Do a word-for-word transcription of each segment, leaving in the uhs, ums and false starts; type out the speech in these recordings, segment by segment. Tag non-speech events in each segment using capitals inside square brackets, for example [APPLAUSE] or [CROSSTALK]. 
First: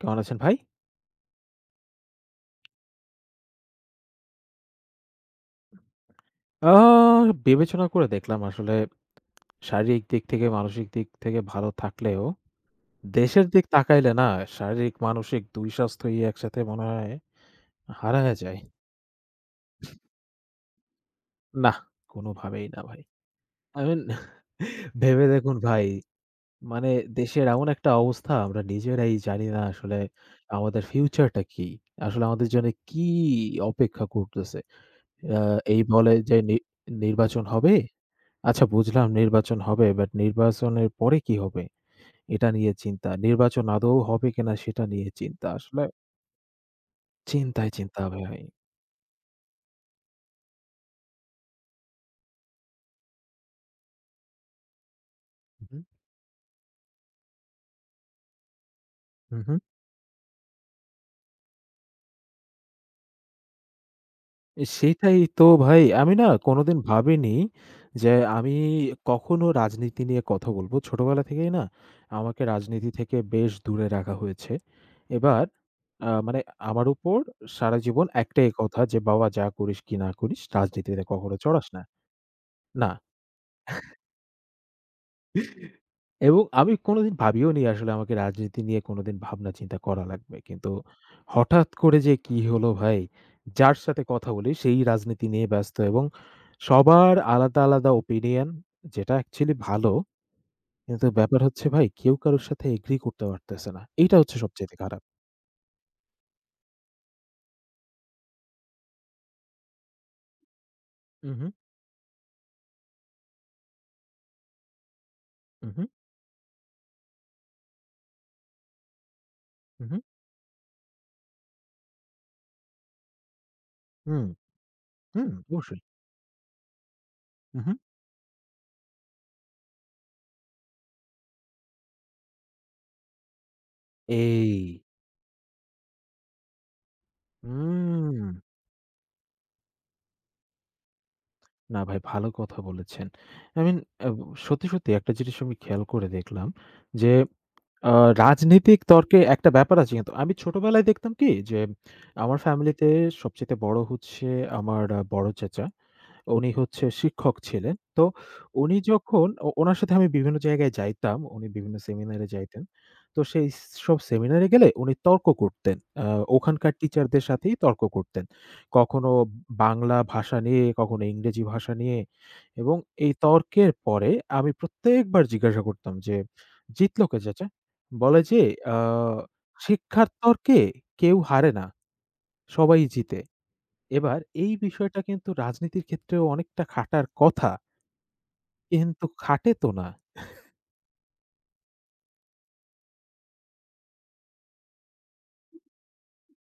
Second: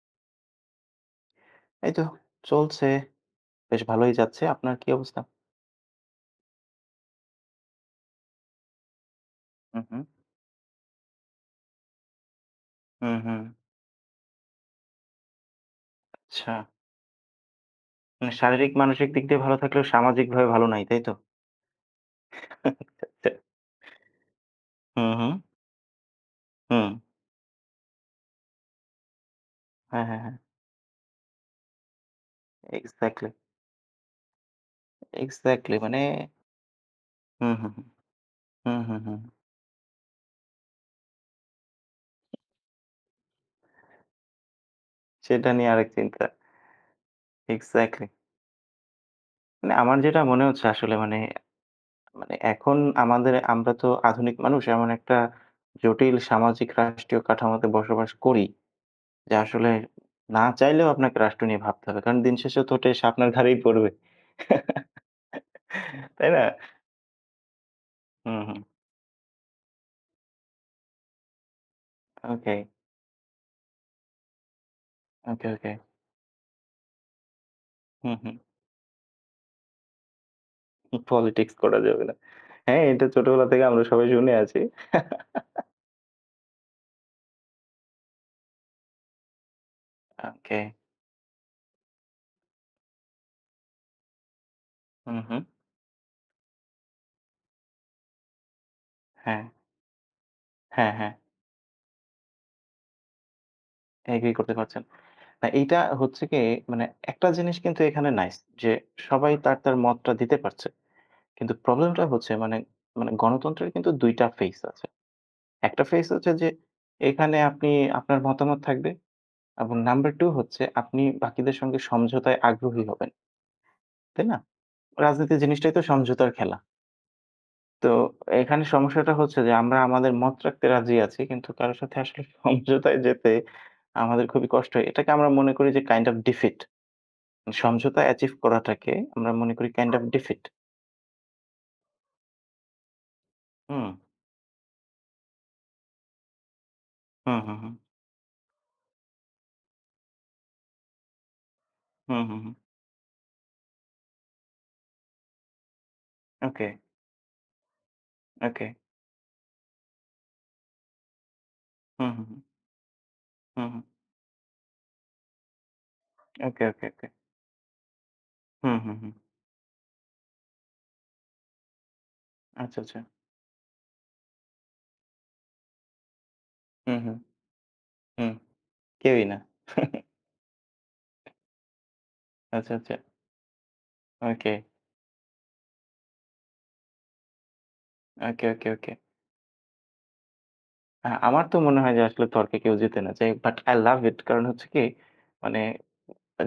কেমন আছেন ভাই? এই তো চলছে। বেশ ভালোই যাচ্ছে। আপনার কি অবস্থা? আ বিবেচনা করে দেখলাম আসলে হুম, হুম। শারীরিক দিক থেকে মানসিক দিক থেকে ভালো থাকলেও হুম, হুম। দেশের দিক তাকাইলে না শারীরিক মানসিক দুই স্বাস্থ্যই আচ্ছা। একসাথে মনে হয় মানে হারায়া যায়। শারীরিক মানসিক দিক দিয়ে ভালো থাকলেও সামাজিকভাবে ভালো নাই, তাই তো? না, [LAUGHS] কোনোভাবেই না ভাই। আচ্ছা, আচ্ছা। I mean হুম, ভেবে হুম। দেখুন ভাই। হুম। মানে দেশের এমন একটা অবস্থা আমরা নিজেরাই জানি না আসলে। হ্যাঁ, হ্যাঁ, হ্যাঁ। আমাদের ফিউচারটা কি? আসলে আমাদের জন্য কি এক্সাক্টলি, অপেক্ষা করতেছে? আ এক্সাক্টলি এই মানে বলে যে নি নির্বাচন হুম, হুম, হবে। হুম। আচ্ছা হুম, হুম, বুঝলাম হুম। নির্বাচন হবে, বাট নির্বাচনের পরে কি হবে? এটা নিয়ে চিন্তা। নির্বাচন আদৌ হবে কিনা সেটা নিয়ে চিন্তা। সেটা নিয়ে আসলে আরেক চিন্তা। চিন্তায় চিন্তা এক্সাক্টলি। ভাই। মানে আমার যেটা মনে হচ্ছে আসলে মানে, মানে এখন আমাদের আমরা তো আধুনিক মানুষ এমন একটা উহু। জটিল সামাজিক রাষ্ট্রীয় কাঠামোতে বসবাস করি। যে হুম, হুম। আসলে না চাইলেও আপনাকে রাষ্ট্র নিয়ে ভাবতে হবে। কারণ দিন শেষে তো ওটা এসে আপনার ঘাড়েই পড়বে। সেটাই তো ভাই। আমি না তাই না? কোনোদিন ভাবিনি যে হুম, আমি হুম। কখনো রাজনীতি নিয়ে কথা বলবো। ছোটবেলা থেকেই না আমাকে ওকে, রাজনীতি থেকে বেশ দূরে রাখা হয়েছে। এবার ওকে, ওকে। আ মানে আমার উপর সারা জীবন হুম, হুম। একটাই কথা যে, "বাবা যা করিস কি না করিস রাজনীতিতে কখনো পলিটিক্স জড়াস করা না।" যাবে না। হ্যাঁ, না। এটা ছোটবেলা থেকে আমরা সবাই শুনে আছি। এবং আমি কোনোদিন ভাবিও নি আসলে আমাকে রাজনীতি নিয়ে কোনোদিন ভাবনা চিন্তা করা লাগবে। ওকে। কিন্তু হঠাৎ করে যে কি হলো ভাই! যার সাথে কথা বলি সেই হুম, রাজনীতি হুম। নিয়ে ব্যস্ত এবং সবার আলাদা, আলাদা ওপিনিয়ন যেটা হ্যাঁ, অ্যাকচুয়ালি ভালো। হ্যাঁ, কিন্তু হ্যাঁ। ব্যাপার হচ্ছে ভাই কেউ কারো সাথে এগ্রি করতে পারতেছে না। এইটা এগ্রি হচ্ছে করতে সবচাইতে পারছেন। খারাপ। না, এইটা হচ্ছে কি, মানে একটা জিনিস কিন্তু এখানে নাইস, যে সবাই তার, তার মতটা দিতে পারছে। উহু, কিন্তু প্রবলেমটা হচ্ছে মানে, মানে গণতন্ত্রের কিন্তু দুই টা ফেস আছে। একটা উহু, ফেজ হচ্ছে যে এখানে আপনি আপনার মতামত থাকবে এবং উহু, নাম্বার দুই হচ্ছে আপনি বাকিদের সঙ্গে সমঝোতায় আগ্রহী হবেন। তাই হুম, না? হুম, হুম রাজনীতি জিনিসটাই অবশ্যই। তো সমঝোতার খেলা। উহু। তো এখানে সমস্যাটা হচ্ছে যে আমরা আমাদের মত রাখতে রাজি আছি কিন্তু কারো সাথে আসলে [LAUGHS] সমঝোতায় যেতে আমাদের খুবই কষ্ট এই হয়। এটাকে আমরা মনে করি যে কাইন্ড অফ ডিফিট। সমঝোতা হুম। অ্যাচিভ করাটাকে আমরা মনে করি কাইন্ড অফ হুম। ডিফিট। না ভাই ভালো কথা বলেছেন। আই মিন হুম, আব সত্যি, সত্যি একটা জিনিস আমি খেয়াল করে দেখলাম যে হুম, হুম, হুম, আ রাজনৈতিক তর্কে একটা ব্যাপার আছে কিন্তু। আমি ছোটবেলায় দেখতাম কি যে, হুম, আমার হুম, হুম। ফ্যামিলিতে সবচাইতে বড় হচ্ছে আমার আ বড় চাচা। উনি ওকে, হচ্ছে শিক্ষক ছিলেন। তো ওকে। উনি যখন ও উনার সাথে আমি বিভিন্ন জায়গায় যাইতাম, উনি বিভিন্ন হুম, হুম, সেমিনারে হুম, যাইতেন। তো সেই হুম, হুম। সব সেমিনারে গেলে উনি তর্ক করতেন। আ ওকে, ওখানকার ওকে, ওকে। টিচারদের সাথেই তর্ক করতেন। হুম, হুম, কখনো হুম। বাংলা ভাষা নিয়ে, কখনো ইংরেজি ভাষা নিয়ে এবং আচ্ছা, আচ্ছা। এই তর্কের পরে আমি প্রত্যেকবার জিজ্ঞাসা করতাম যে, হুম, "জিতল হুম। কে চাচা?" বলে হুম, যে, "আ কেউই না। শিক্ষার তর্কে কেউ হারে না, আচ্ছা, সবাই আচ্ছা। জিতে।" এবার ওকে, এই বিষয়টা কিন্তু রাজনীতির ক্ষেত্রেও অনেকটা খাটার কথা, ওকে, ওকে, ওকে। কিন্তু খাটে তো না। আ আমার তো মনে হয় যে আসলে তর্কে কেউ জেতে না। যাই বাট I love it, কারণ হচ্ছে কি, মানে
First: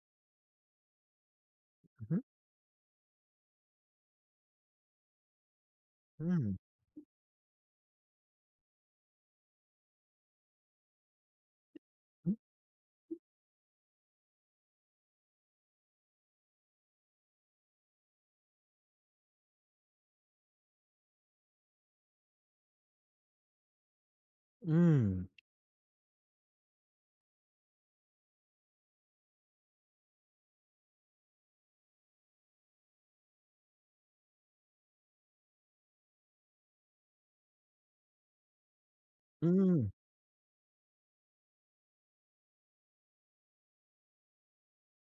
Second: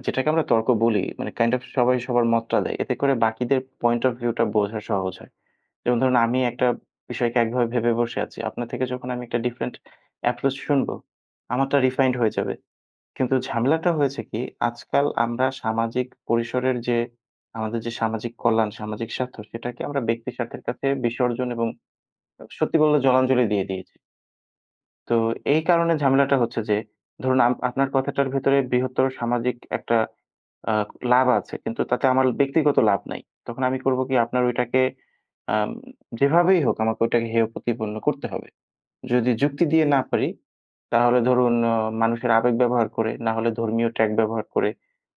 যেটাকে আমরা তর্ক বলি মানে কাইন্ড অফ সবাই হুম, সবার মতটা দেয়। এতে করে বাকিদের পয়েন্ট অফ ভিউ টা বোঝা সহজ হয়। যেমন ধরুন আমি হুম, একটা বিষয়কে একভাবে ভেবে বসে আছি। আপনার থেকে যখন আমি একটা ডিফারেন্ট অ্যাপ্রোচ শুনবো, আমারটা রিফাইন্ড হয়ে হুম। যাবে। কিন্তু ঝামেলাটা হয়েছে কি, আজকাল আমরা সামাজিক পরিসরের যে আমাদের যে সামাজিক কল্যাণ, সামাজিক স্বার্থ সেটাকে আমরা ব্যক্তি স্বার্থের কাছে বিসর্জন এবং সত্যি বললে জলাঞ্জলি দিয়ে দিয়েছি। তো উম এই কারণে ঝামেলাটা হচ্ছে যে ধরুন আম আপনার কথাটার ভেতরে বৃহত্তর সামাজিক একটা আ লাভ আছে। কিন্তু তাতে আমার ব্যক্তিগত লাভ নাই। তখন আমি করব কি, আপনার ওইটাকে আম যেভাবেই হোক আমাকে ওইটাকে হেয় প্রতিপন্ন করতে হবে। যদি যুক্তি হুম, দিয়ে না পারি, তাহলে ধরুন আ মানুষের আবেগ ব্যবহার করে, না হলে ধর্মীয় ট্যাগ ব্যবহার করে,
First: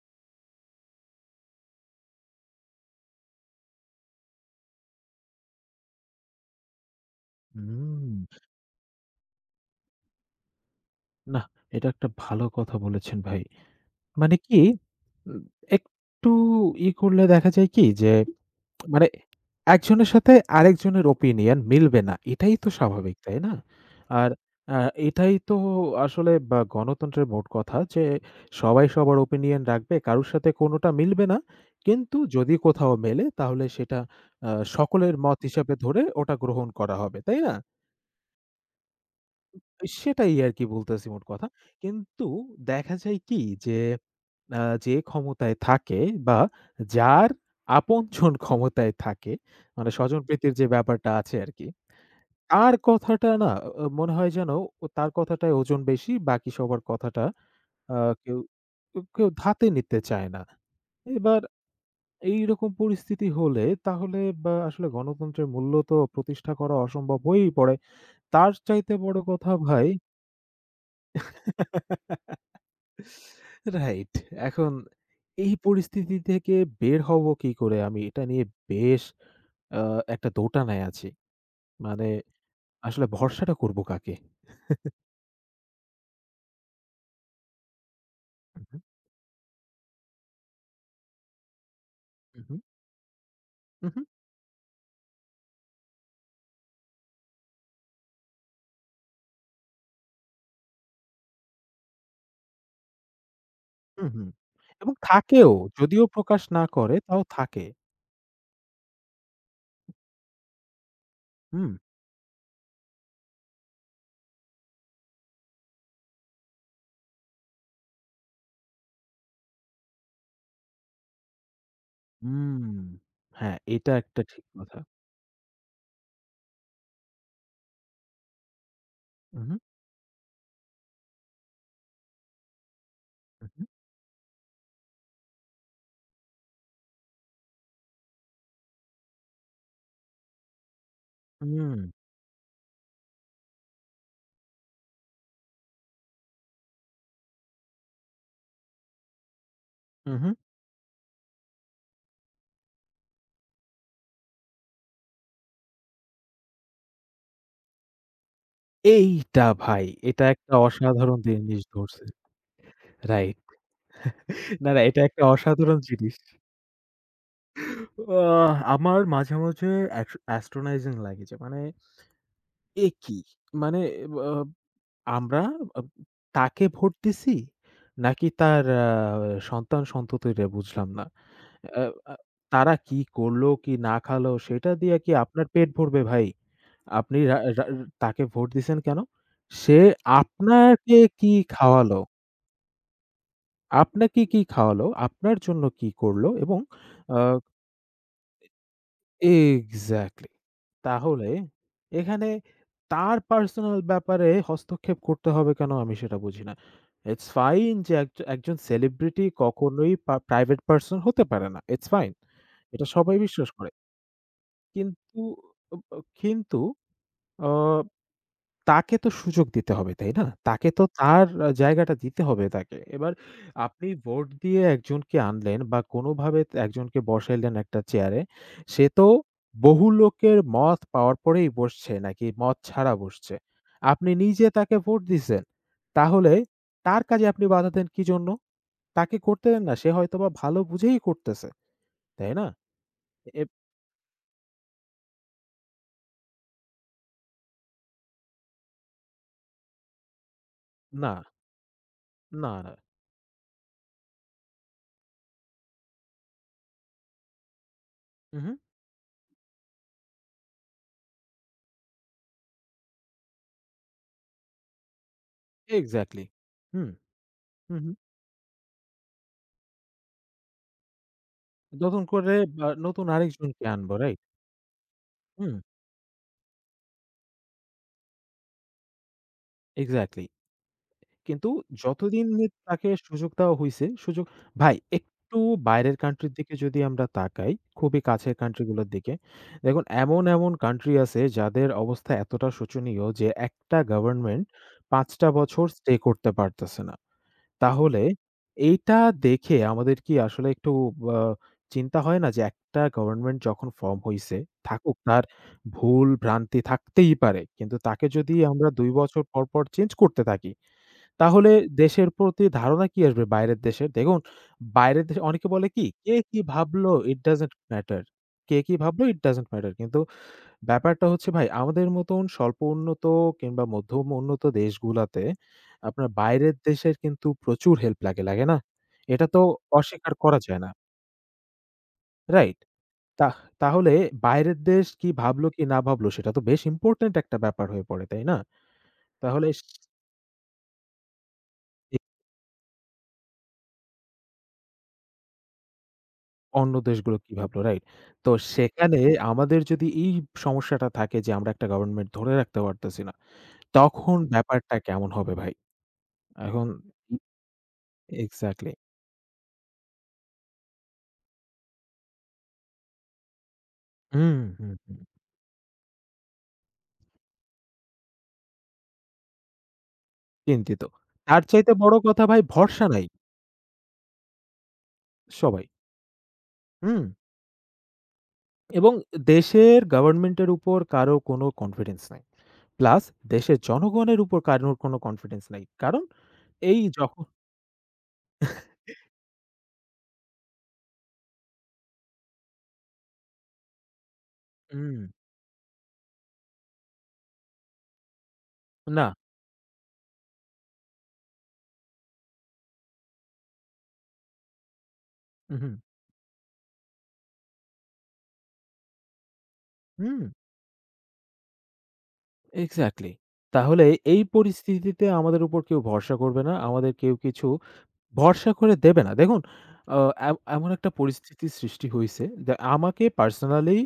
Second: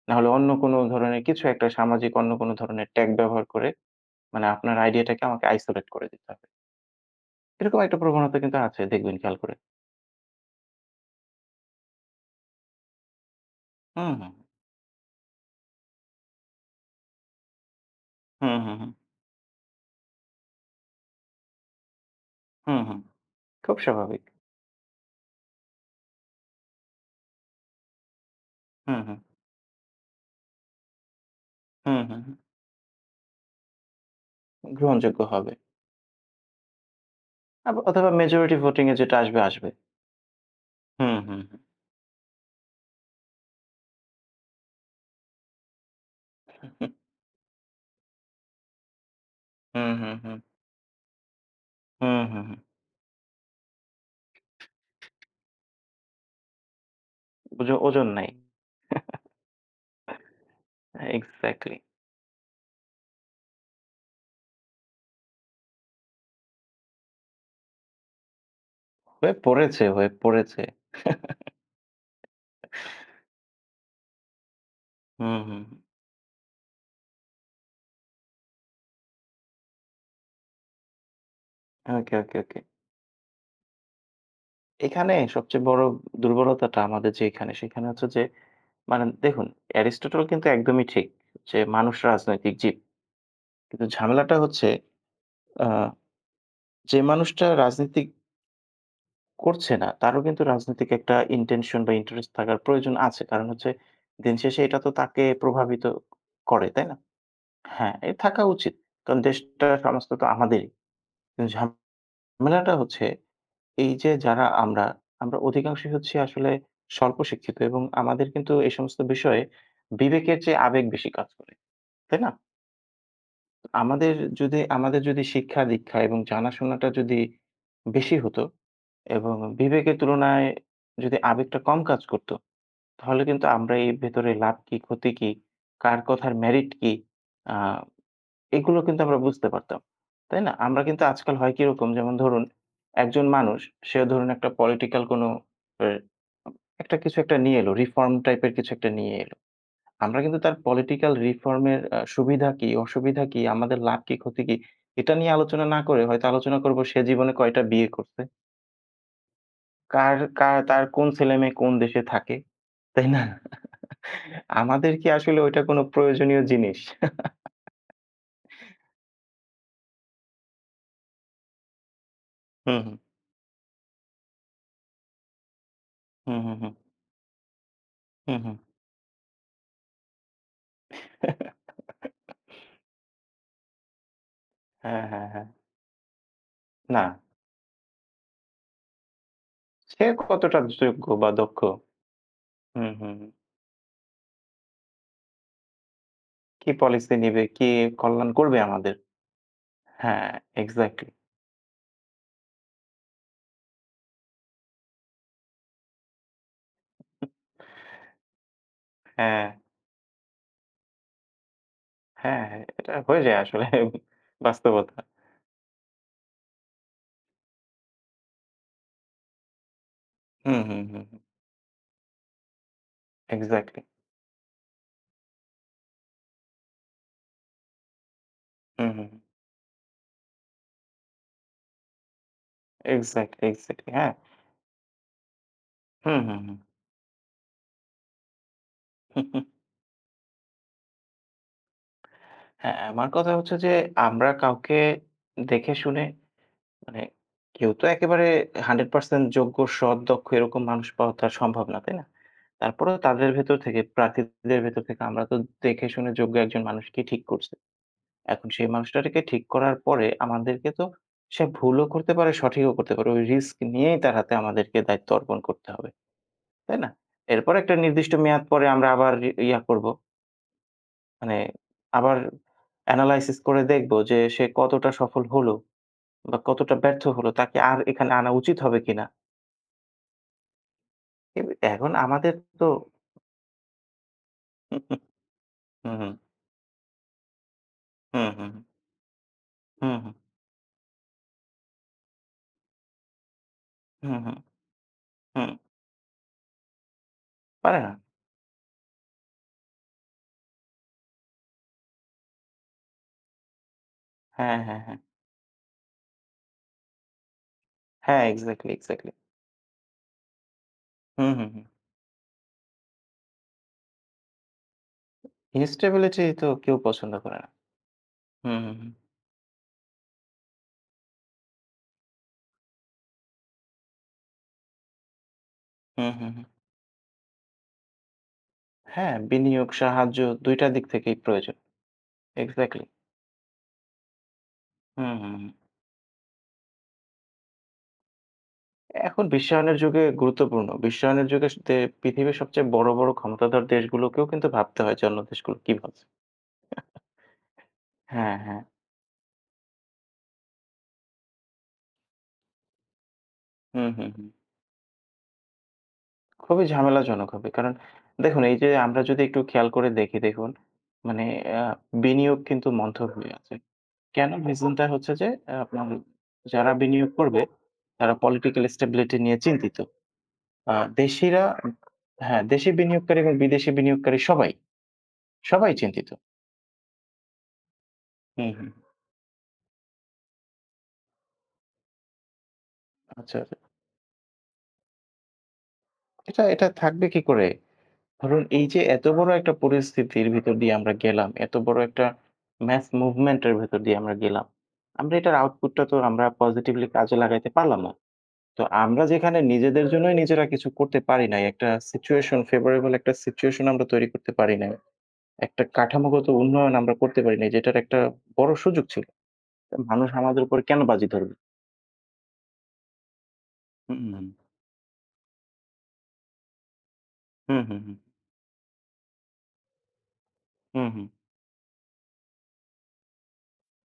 না হলে অন্য কোনো ধরনের কিছু একটা, সামাজিক অন্য কোনো ধরনের ট্যাগ ব্যবহার করে, মানে আপনার আইডিয়াটাকে আমাকে আইসোলেট করে দিতে হবে। এরকম একটা হুম। প্রবণতা কিন্তু আছে, দেখবেন খেয়াল করে। নাহ, এটা একটা ভালো কথা বলেছেন ভাই। হুম, হুম, মানে কি, উম একটু ই করলে দেখা যায় কি যে হুম, হুম, হুম, মানে একজনের সাথে আরেকজনের ওপিনিয়ন মিলবে না। এটাই তো হুম, হুম। স্বাভাবিক, তাই না? খুব স্বাভাবিক। আর আ এটাই তো আসলে বা গণতন্ত্রের মোট কথা যে সবাই হুম, সবার হুম, ওপিনিয়ন রাখবে। কারো সাথে কোনোটা মিলবে না। হুম, কিন্তু হুম, হুম। যদি কোথাও মেলে তাহলে সেটা আ সকলের গ্রহণযোগ্য মত হবে। হিসাবে ধরে ওটা গ্রহণ করা হবে, তাই না? আব অথবা মেজরিটি ভোটিং এ যেটা আসবে, আসবে। সেটাই আরকি বলতেছি হুম, মোট হুম, কথা। হুম, কিন্তু দেখা যায় কি যে আ যে ক্ষমতায় থাকে বা হুম, যার আপনজন ক্ষমতায় থাকে, মানে হুম, হুম, স্বজনপ্রীতির যে ব্যাপারটা আছে আরকি। হুম, হুম, হুম। তার কথাটা না আ মনে হয় যেন ও তার কথাটায় ওজন বেশি, বাকি সবার কথাটা ওজ আ ওজন নাই। কেউ কেউ ধাতে নিতে চায় না। এবার এক্সাক্টলি। এইরকম পরিস্থিতি হলে তাহলে বা আসলে গণতন্ত্রের মূল্য তো প্রতিষ্ঠা করা অসম্ভব হয়েই পড়ে। তার চাইতে বড় হয়ে কথা পড়েছে, ভাই হয়ে পড়েছে। [LAUGHS] রাইট। এখন হুম, এই হুম। পরিস্থিতি থেকে বের হবো কি করে আমি এটা নিয়ে বেশ আ একটা দোটানায় আছি। মানে ওকে, ওকে, ওকে। আসলে ভরসাটা করব কাকে? এখানে সবচেয়ে বড় দুর্বলতাটা আমাদের যে এখানে, সেখানে হচ্ছে যে, উহু, মানে দেখুন, অ্যারিস্টটল কিন্তু একদমই ঠিক যে, "মানুষ রাজনৈতিক উহু, জীব।" কিন্তু উহু, ঝামেলাটা হচ্ছে, আ যে মানুষটা রাজনীতি করছে না, তারও কিন্তু রাজনৈতিক একটা ইনটেনশন বা ইন্টারেস্ট থাকার প্রয়োজন আছে। কারণ হচ্ছে উহু দিন শেষে এটা তো এবং তাকে থাকেও। প্রভাবিত যদিও প্রকাশ না করে, তাই না? করে তাও থাকে। হ্যাঁ, এ থাকা উচিত। কারণ দেশটা, সমাজটা তো আমাদেরই। কিন্তু হুম, ঝামেলাটা হচ্ছে এই যে যারা আমরা, আমরা অধিকাংশই হচ্ছি আসলে স্বল্প শিক্ষিত এবং আমাদের কিন্তু এই সমস্ত বিষয়ে বিবেকের চেয়ে আবেগ বেশি কাজ করে। তাই না? হুম। হ্যাঁ, এটা আমাদের একটা ঠিক যদি কথা। আমাদের যদি শিক্ষা-দীক্ষা এবং জানাশোনাটা যদি বেশি হতো এবং উহু, বিবেকের তুলনায় যদি আবেগটা কম কাজ করত, তাহলে কিন্তু উহু, আমরা এই ভেতরে লাভ কি, ক্ষতি কি, কার কথার মেরিট কি, আ এগুলো কিন্তু আমরা বুঝতে পারতাম। তাই না? আমরা কিন্তু আজকাল হয় হুম, কিরকম, যেমন ধরুন, একজন মানুষ সে ধরুন একটা পলিটিক্যাল কোনো এ একটা কিছু একটা নিয়ে এলো, রিফর্ম টাইপের কিছু একটা নিয়ে এলো। আমরা উহু। কিন্তু তার পলিটিক্যাল রিফর্ম এর আ সুবিধা কি, অসুবিধা কি, আমাদের লাভ কি, ক্ষতি কি, এটা নিয়ে আলোচনা না করে হয়তো আলোচনা করব সে জীবনে কয়টা বিয়ে করছে, এইটা ভাই, কার এটা কা একটা তার কোন অসাধারণ ছেলেমেয়ে জিনিস কোন দেশে ধরছেন। থাকে। তাই না? রাইট। না, না আমাদের এটা কি একটা আসলে ওইটা অসাধারণ কোনো জিনিস। প্রয়োজনীয় জিনিস? আ আমার মাঝে, মাঝে অ্যাস অ্যাস্ট্রোনাইজিং লাগে যে মানে হুম, এ হুম। কি? মানে আ আমরা আব হুম, হুম, তাকে হুম। ভোট দিছি নাকি হুম, হুম। তার আ সন্তান-সন্ততিরে বুঝলাম না। আ আ তারা কি করলো, কি না খালো সেটা দিয়ে হ্যাঁ, কি হ্যাঁ, আপনার হ্যাঁ। পেট ভরবে ভাই? না। আপনি রা রা তাকে ভোট দিছেন কেন? সে সে কতটা আপনাকে যোগ্য বা কি দক্ষ। খাওয়ালো? হুম, হুম। হুম। আপনাকে কি খাওয়ালো? আপনার জন্য কি করলো এবং কি পলিসি আ নিবে, কি কল্যাণ করবে আমাদের। হ্যাঁ, এক্সাক্টলি। এক্সাক্টলি। তাহলে এখানে তার পার্সোনাল ব্যাপারে হস্তক্ষেপ করতে হবে কেন আমি সেটা বুঝি না। ইটস ফাইন যে এক একজন সেলিব্রিটি হ্যাঁ, কখনোই পা প্রাইভেট পারসন হতে পারে না। It's fine. হ্যাঁ, হ্যাঁ, এটা এটা সবাই হয়ে যায় বিশ্বাস আসলে করে। বাস্তবতা। কিন্তু অব কিন্তু অ তাকে তো সুযোগ দিতে হবে, তাই না? হুম, তাকে হুম, তো হুম, হুম। তার আ জায়গাটা দিতে হবে তাকে। এবার এক্সাক্টলি। আপনি ভোট দিয়ে একজনকে আনলেন বা কোনোভাবে একজনকে বসাইলেন একটা চেয়ারে। সে হুম, তো হুম, হুম। বহু লোকের মত পাওয়ার পরেই বসছে নাকি মত ছাড়া বসছে। Exactly, exactly. আপনি হ্যাঁ। নিজে তাকে ভোট দিছেন। হুম, তাহলে হুম, হুম। তার কাজে আপনি বাধা দেন কি জন্য? তাকে করতে দেন না। সে হয়তোবা ভালো বুঝেই করতেছে, তাই না? হ্যাঁ, আমার কথা এব হচ্ছে যে আমরা কাউকে দেখে শুনে, মানে কেউ তো একেবারে একশ পার্সেন্ট যোগ্য, সৎ, দক্ষ এরকম মানুষ না, পাওয়া তো আর সম্ভব না, তাই না? না, না। তারপরেও তাদের ভেতর থেকে, প্রার্থীদের ভেতর থেকে আমরা তো দেখে শুনে যোগ্য একজন মানুষকে ঠিক করছি। এখন উহু, সেই মানুষটাকে ঠিক করার পরে আমাদেরকে তো, সে ভুলও করতে পারে, সঠিকও করতে পারে। ওই রিস্ক নিয়েই তার হাতে আমাদেরকে দায়িত্ব অর্পণ করতে হবে, এক্সাক্টলি। তাই না? হুম, এরপর একটা হু, হু। নির্দিষ্ট মেয়াদ পরে আমরা আবার ই ইয়া করব, মানে নতুন আবার করে বা নতুন এনালাইসিস করে আরেকজনকে দেখব আনবো, যে রাইট? সে কতটা সফল হলো হুম, বা কতটা ব্যর্থ হলো। তাকে আর এখানে আনা উচিত হবে কিনা? এক্সাক্টলি। এব কিন্তু এখন যতদিন আমাদের তো তাকে সুযোগ দেওয়া হইছে, সুযোগ ভাই একটু হুম, বাইরের হুম, কান্ট্রির দিকে যদি আমরা তাকাই, খুবই হুম, কাছের হুম, কান্ট্রি গুলোর দিকে, দেখুন হুম, হুম, এমন, এমন কান্ট্রি আছে যাদের অবস্থা এতটা শোচনীয় যে একটা হুম, হুম, গভর্নমেন্ট পাঁচ টা হুম, বছর স্টে করতে পারতেছে না। পারে না। তাহলে এইটা দেখে আমাদের কি আসলে একটু আ চিন্তা হয় না যে একটা গভর্নমেন্ট যখন ফর্ম হইছে, হ্যাঁ, হ্যাঁ, হ্যাঁ। থাকুক তার ভুল ভ্রান্তি থাকতেই পারে। কিন্তু তাকে হ্যাঁ, যদি আমরা এক্সাক্টলি, দুই এক্সাক্টলি। বছর পর, পর চেঞ্জ করতে থাকি, হুম, হুম, তাহলে হুম। দেশের প্রতি ধারণা কি আসবে বাইরের দেশের? দেখুন বাইরের দেশে অনেকে বলে কি, "কে ইনস্টেবিলিটি কি তো কেউ ভাবলো? পছন্দ ইট করে না। Doesn't matter." কে হুম, কি হুম, হুম, ভাবলো? It doesn't matter. কিন্তু ব্যাপারটা হচ্ছে ভাই আমাদের মতন স্বল্প উন্নত কিংবা মধ্যম উন্নত দেশগুলাতে আপনার হুম, হুম, হুম। বাইরের দেশের কিন্তু প্রচুর হেল্প লাগে, লাগে না? হ্যাঁ, এটা তো বিনিয়োগ, অস্বীকার সাহায্য করা দুই যায় টা না। দিক থেকেই প্রয়োজন। রাইট? এক্সাক্টলি। তাহ তাহলে বাইরের দেশ কি হুম, হুম, হুম। ভাবলো কি না ভাবলো সেটা তো বেশ ইম্পোর্টেন্ট একটা ব্যাপার হয়ে পড়ে, তাই না? এখন তাহলে স বিশ্বায়নের যুগে গুরুত্বপূর্ণ। বিশ্বায়নের যুগে স দে এ পৃথিবীর সবচেয়ে বড়, বড় ক্ষমতাধর দেশগুলোকেও কিন্তু ভাবতে হয় যে অন্য দেশগুলো কি ভাবছে। অন্য দেশগুলো কি ভাবলো, রাইট? তো হ্যাঁ, হ্যাঁ। সেখানে আমাদের যদি এই সমস্যাটা থাকে যে আমরা একটা গভর্নমেন্ট ধরে রাখতে পারতেছি না, হুম, হুম, তখন হুম। ব্যাপারটা কেমন হবে ভাই? খুবই এখন ই ঝামেলাজনক হবে। কারণ দেখুন এই যে এক্সাক্টলি। আমরা যদি একটু খেয়াল করে দেখি, দেখুন, মানে আ বিনিয়োগ কিন্তু মন্থর হয়ে আছে। কেন? হুম, হুম, রিজনটা হুম। হচ্ছে যে, আ আপনার যারা বিনিয়োগ করবে তারা পলিটিক্যাল স্টেবিলিটি নিয়ে চিন্তিত। আ চিন্তিত। তার দেশিরা চাইতে বড় কথা ভাই হ্যাঁ, দেশি ভরসা নাই বিনিয়োগকারী এবং বিদেশি বিনিয়োগকারী সবাই, সবাই। সবাই চিন্তিত। হুম? হুম, হুম। এবং দেশের গভর্নমেন্ট এর উপর কারো কোনো কনফিডেন্স নাই। প্লাস আচ্ছা, আচ্ছা। দেশের জনগণের উপর কারোর কোনো কনফিডেন্স নাই। কারণ এটা এটা এই থাকবে কি যখন করে? ধরুন এই যে এত বড় একটা পরিস্থিতির ভিতর দিয়ে আমরা গেলাম, এত বড় একটা ম্যাস মুভমেন্ট এর ভেতর দিয়ে আমরা গেলাম। হুম, আমরা এটার আউটপুটটা তো আমরা পজিটিভলি কাজে লাগাইতে পারলাম না। তো আমরা না। যেখানে নিজেদের জন্যই নিজেরা কিছু করতে পারি নাই, একটা সিচুয়েশন, ফেভারেবল একটা সিচুয়েশন আমরা তৈরি করতে পারি নাই। একটা উহু, কাঠামোগত উন্নয়ন আমরা করতে পারি নাই, যেটার একটা বড় সুযোগ ছিল। তো মানুষ হুম, আমাদের উপর কেন বাজি ধরবে? এক্সাক্টলি। তাহলে হুম, এই হুম। পরিস্থিতিতে আমাদের উপর কেউ ভরসা করবে না। আমাদের কেউ কিছু হুম, হুম, হুম। ভরসা করে দেবে না। দেখুন আ এম এমন হুম, একটা হুম, পরিস্থিতির সৃষ্টি হইছে যে আমাকে পার্সোনালি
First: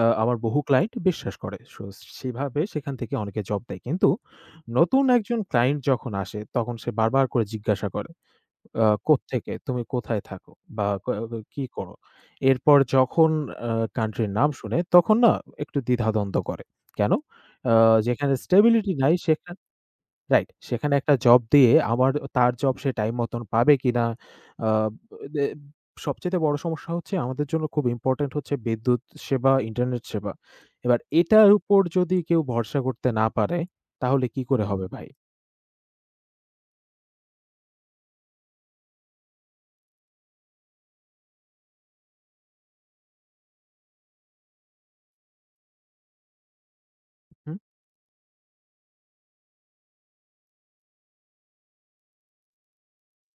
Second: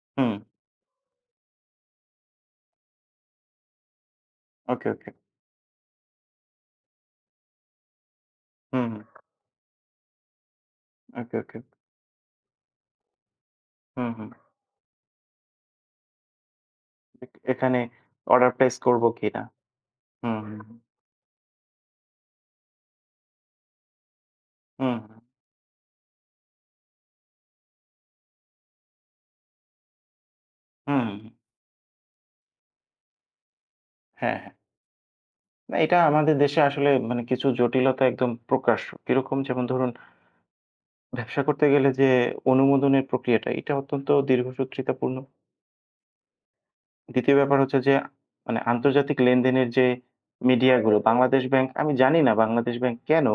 আ হুম। আমার বহু ক্লায়েন্ট বিশ্বাস করে। সো সেভাবে সেখান থেকে অনেকে জব দেয়। কিন্তু ওকে, নতুন ওকে। একজন ক্লায়েন্ট যখন আসে তখন সে বারবার করে জিজ্ঞাসা করে, আ হুম, হুম। "কোত্থেকে? তুমি কোথায় থাকো? বা ক ওকে, ওকে। কি করো?" এরপর যখন আ হুম, হুম। কান্ট্রির নাম শুনে তখন না একটু দ্বিধাদ্বন্দ্ব করে। কেন? এ আ এখানে যেখানে অর্ডার প্লেস স্টেবিলিটি করব নাই কিনা? সেখান হুম, রাইট। হুম, সেখানে একটা জব দিয়ে আমার তার জব সে টাইম মতন পাবে কিনা? আ হুম, দে সবচাইতে বড় সমস্যা হচ্ছে আমাদের জন্য খুব ইম্পোর্টেন্ট হচ্ছে বিদ্যুৎ সেবা, ইন্টারনেট সেবা। এবার হুম, হুম, এটার উপর যদি কেউ ভরসা করতে না পারে, তাহলে হ্যাঁ, কি হ্যাঁ। করে হবে ভাই? না, এটা আমাদের দেশে আসলে মানে কিছু জটিলতা একদম প্রকাশ্য। কিরকম? যেমন ধরুন, ব্যবসা করতে গেলে যে অনুমোদনের প্রক্রিয়াটা এটা অত্যন্ত দীর্ঘসূত্রিতাপূর্ণ। দ্বিতীয় ব্যাপার হুম? হচ্ছে যে মানে আন্তর্জাতিক লেনদেনের যে মিডিয়াগুলো, বাংলাদেশ ব্যাংক, আমি জানি না বাংলাদেশ ব্যাংক কেন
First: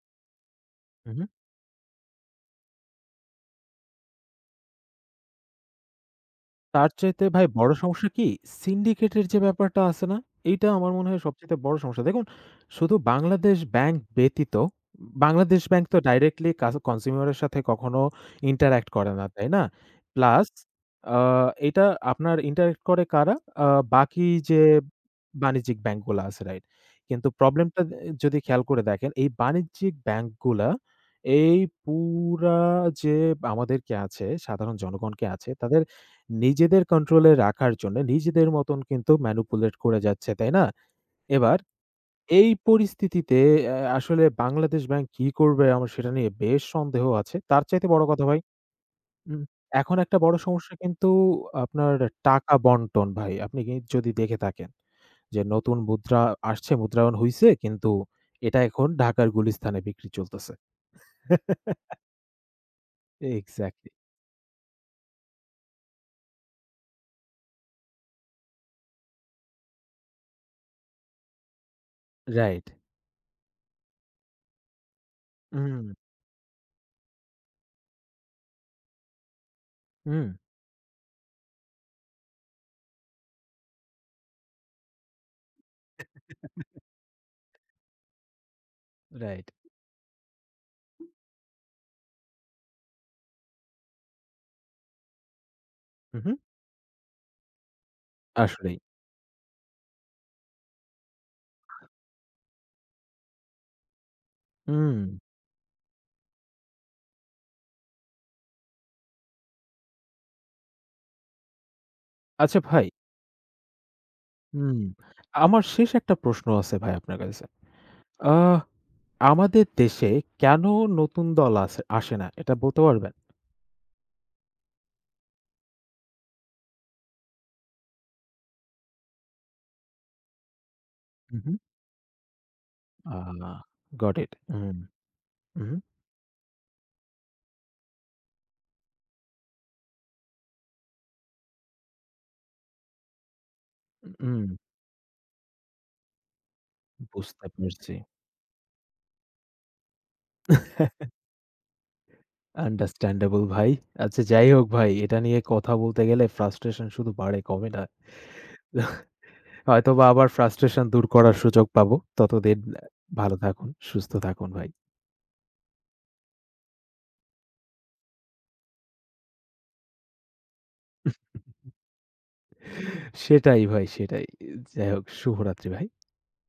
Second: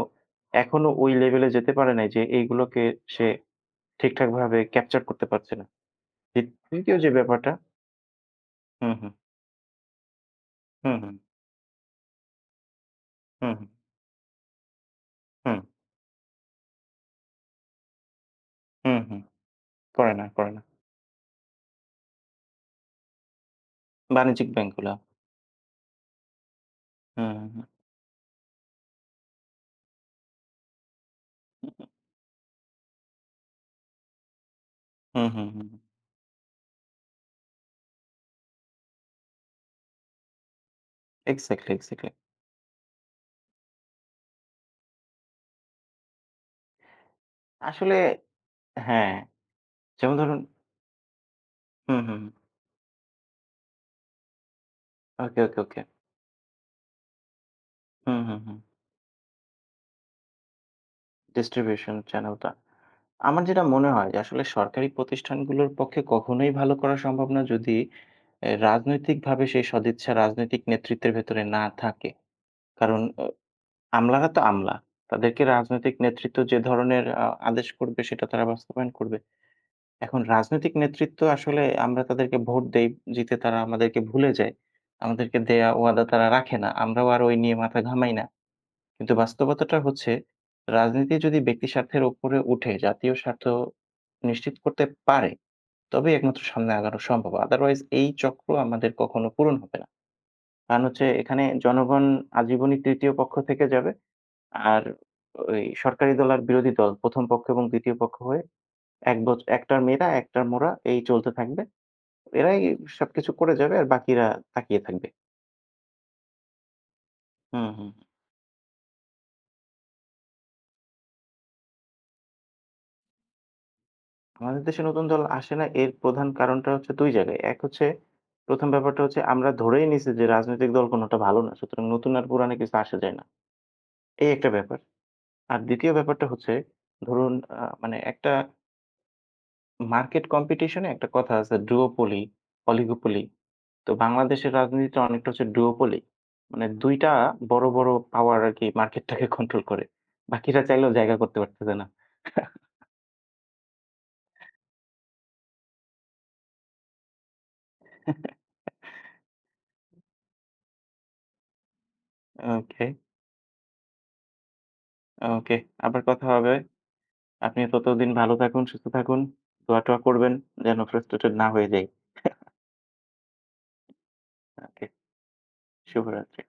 এখনো হু, ওই হু। লেভেলে যেতে পারে নাই যে এইগুলোকে সে ঠিকঠাকভাবে ক্যাপচার করতে পারছে না। তি তার তৃতীয় যে চাইতে ভাই ব্যাপারটা বড় সমস্যা কি? হুম, হুম, সিন্ডিকেটের যে ব্যাপারটা আছে না? এইটা আমার হুম, মনে হুম, হয় সবচাইতে বড় সমস্যা। দেখুন শুধু হুম, বাংলাদেশ হুম, ব্যাংক ব্যতীত, হুম, বাংলাদেশ ব্যাংক তো ডাইরেক্টলি কাস কনজিউমার এর সাথে কখনো ইন্টারেক্ট হুম, করে হুম, না, তাই না? করে না, প্লাস করে না। আ এটা আপনার ইন্টারেক্ট করে কারা? আ বাকি বাণিজ্যিক যে ব্যাংকগুলা। বাণিজ্যিক ব্যাংকগুলা আছে রাইট। কিন্তু হুম, হুম, প্রবলেমটা এ যদি খেয়াল করে দেখেন, এই বাণিজ্যিক ব্যাংকগুলা এই পুরা যে আমাদেরকে আছে, সাধারণ জনগণকে হুম, হুম, আছে, হুম। তাদের নিজেদের কন্ট্রোলে রাখার জন্য নিজেদের মতন কিন্তু ম্যানিপুলেট করে যাচ্ছে, তাই না? এবার এক্সাক্টলি, এক্সাক্টলি। এই পরিস্থিতিতে অ্যা আসলে বাংলাদেশ ব্যাংক কি করবে? আমার সেটা নিয়ে বেশ সন্দেহ আছে। তার চাইতে আসলে বড় কথা ভাই হ্যাঁ, হুম, এখন যেমন একটা বড় ধরুন সমস্যা কিন্তু আপনার হুম, হুম, টাকা বন্টন ভাই। আপনি কি যদি দেখে থাকেন ওকে, যে ওকে, নতুন ওকে। মুদ্রা আসছে, মুদ্রায়ন হইছে কিন্তু হুম, হুম, হুম। এটা এখন ঢাকার গুলিস্তানে বিক্রি চলতেছে। ডিস্ট্রিবিউশন [LAUGHS] চ্যানেলটা। আমার যেটা মনে এক্সাক্টলি। হয় যে আসলে সরকারি প্রতিষ্ঠানগুলোর পক্ষে কখনোই ভালো করা সম্ভব না যদি এ রাজনৈতিকভাবে সেই সদিচ্ছা রাজনৈতিক নেতৃত্বের ভেতরে না থাকে। রাইট। কারণ আ আমলারা তো আমলা। তাদেরকে হুম, রাজনৈতিক নেতৃত্ব যে ধরনের আ আদেশ করবে সেটা তারা বাস্তবায়ন করবে। এখন হুম, রাজনৈতিক নেতৃত্ব আসলে আমরা তাদেরকে ভোট দেই, জিতে তারা আমাদেরকে ভুলে যায়। আমাদেরকে দেয়া ওয়াদা তারা রাখে না। আমরাও আর ওই নিয়ে মাথা ঘামাই না। কিন্তু রাইট। বাস্তবতাটা হচ্ছে, রাজনীতি যদি ব্যক্তি স্বার্থের উপরে উঠে জাতীয় স্বার্থ নিশ্চিত করতে পারে, তবেই হু, হু। একমাত্র সামনে আগানো সম্ভব। আদারওয়াইজ এই চক্র আসলেই। আমাদের কখনো পূরণ হবে না। কারণ হচ্ছে এখানে জনগণ আজীবনই তৃতীয় পক্ষ থেকে যাবে। আর হুম। ওই সরকারি দল আর বিরোধী দল প্রথম পক্ষ এবং দ্বিতীয় পক্ষ হয়ে এক বছ এক টার মেয়েরা এক টার মোরা এই চলতে থাকবে। এরাই আচ্ছা ভাই, সবকিছু করে যাবে আর বাকিরা হুম, তাকিয়ে থাকবে। আমার শেষ একটা প্রশ্ন আছে ভাই আপনার কাছে। হুম, হুম। আহ আমাদের দেশে কেন নতুন দল আস আসে না? এটা বলতে পারবেন? আমাদের দেশে নতুন দল আসে না, এর প্রধান কারণটা হচ্ছে দুই জায়গায়। এক হচ্ছে, প্রথম ব্যাপারটা হচ্ছে আমরা ধরেই নিছি যে রাজনৈতিক দল কোনটা হু, ভালো না। হু। সুতরাং নতুন আর পুরানো কিছু আসা যায় আ না। গট এই ইট। একটা হুম, ব্যাপার। আর হু, হু। দ্বিতীয় ব্যাপারটা হচ্ছে, ধরুন আ মানে একটা মার্কেট কম্পিটিশন এ একটা কথা আছে duopoly, oligopoly। তো বাংলাদেশের উম রাজনীতিটা অনেকটা হচ্ছে duopoly, মানে দুই টা বুঝতে বড়, বড় পারছি। পাওয়ার আরকি মার্কেটটাকে কন্ট্রোল করে। বাকিরা চাইলেও জায়গা করতে পারতেছে না। আন্ডারস্ট্যান্ডেবল ভাই। আচ্ছা যাই হোক ভাই, এটা নিয়ে কথা বলতে গেলে ফ্রাস্ট্রেশন শুধু বাড়ে কমে না। [LAUGHS] হয়তোবা আবার ফ্রাস্ট্রেশন দূর করার সুযোগ পাবো। ততদিন ওকে, ভালো থাকুন, সুস্থ থাকুন ভাই। ওকে। আবার কথা হবে। আপনি ততদিন ভালো থাকুন, সুস্থ থাকুন। দোয়া-টোয়া করবেন যেন ফ্রাস্ট্রেটেড না হয়ে যাই। সেটাই ভাই সেটাই। ওকে, যাই হোক শুভরাত্রি ভাই। শুভরাত্রি।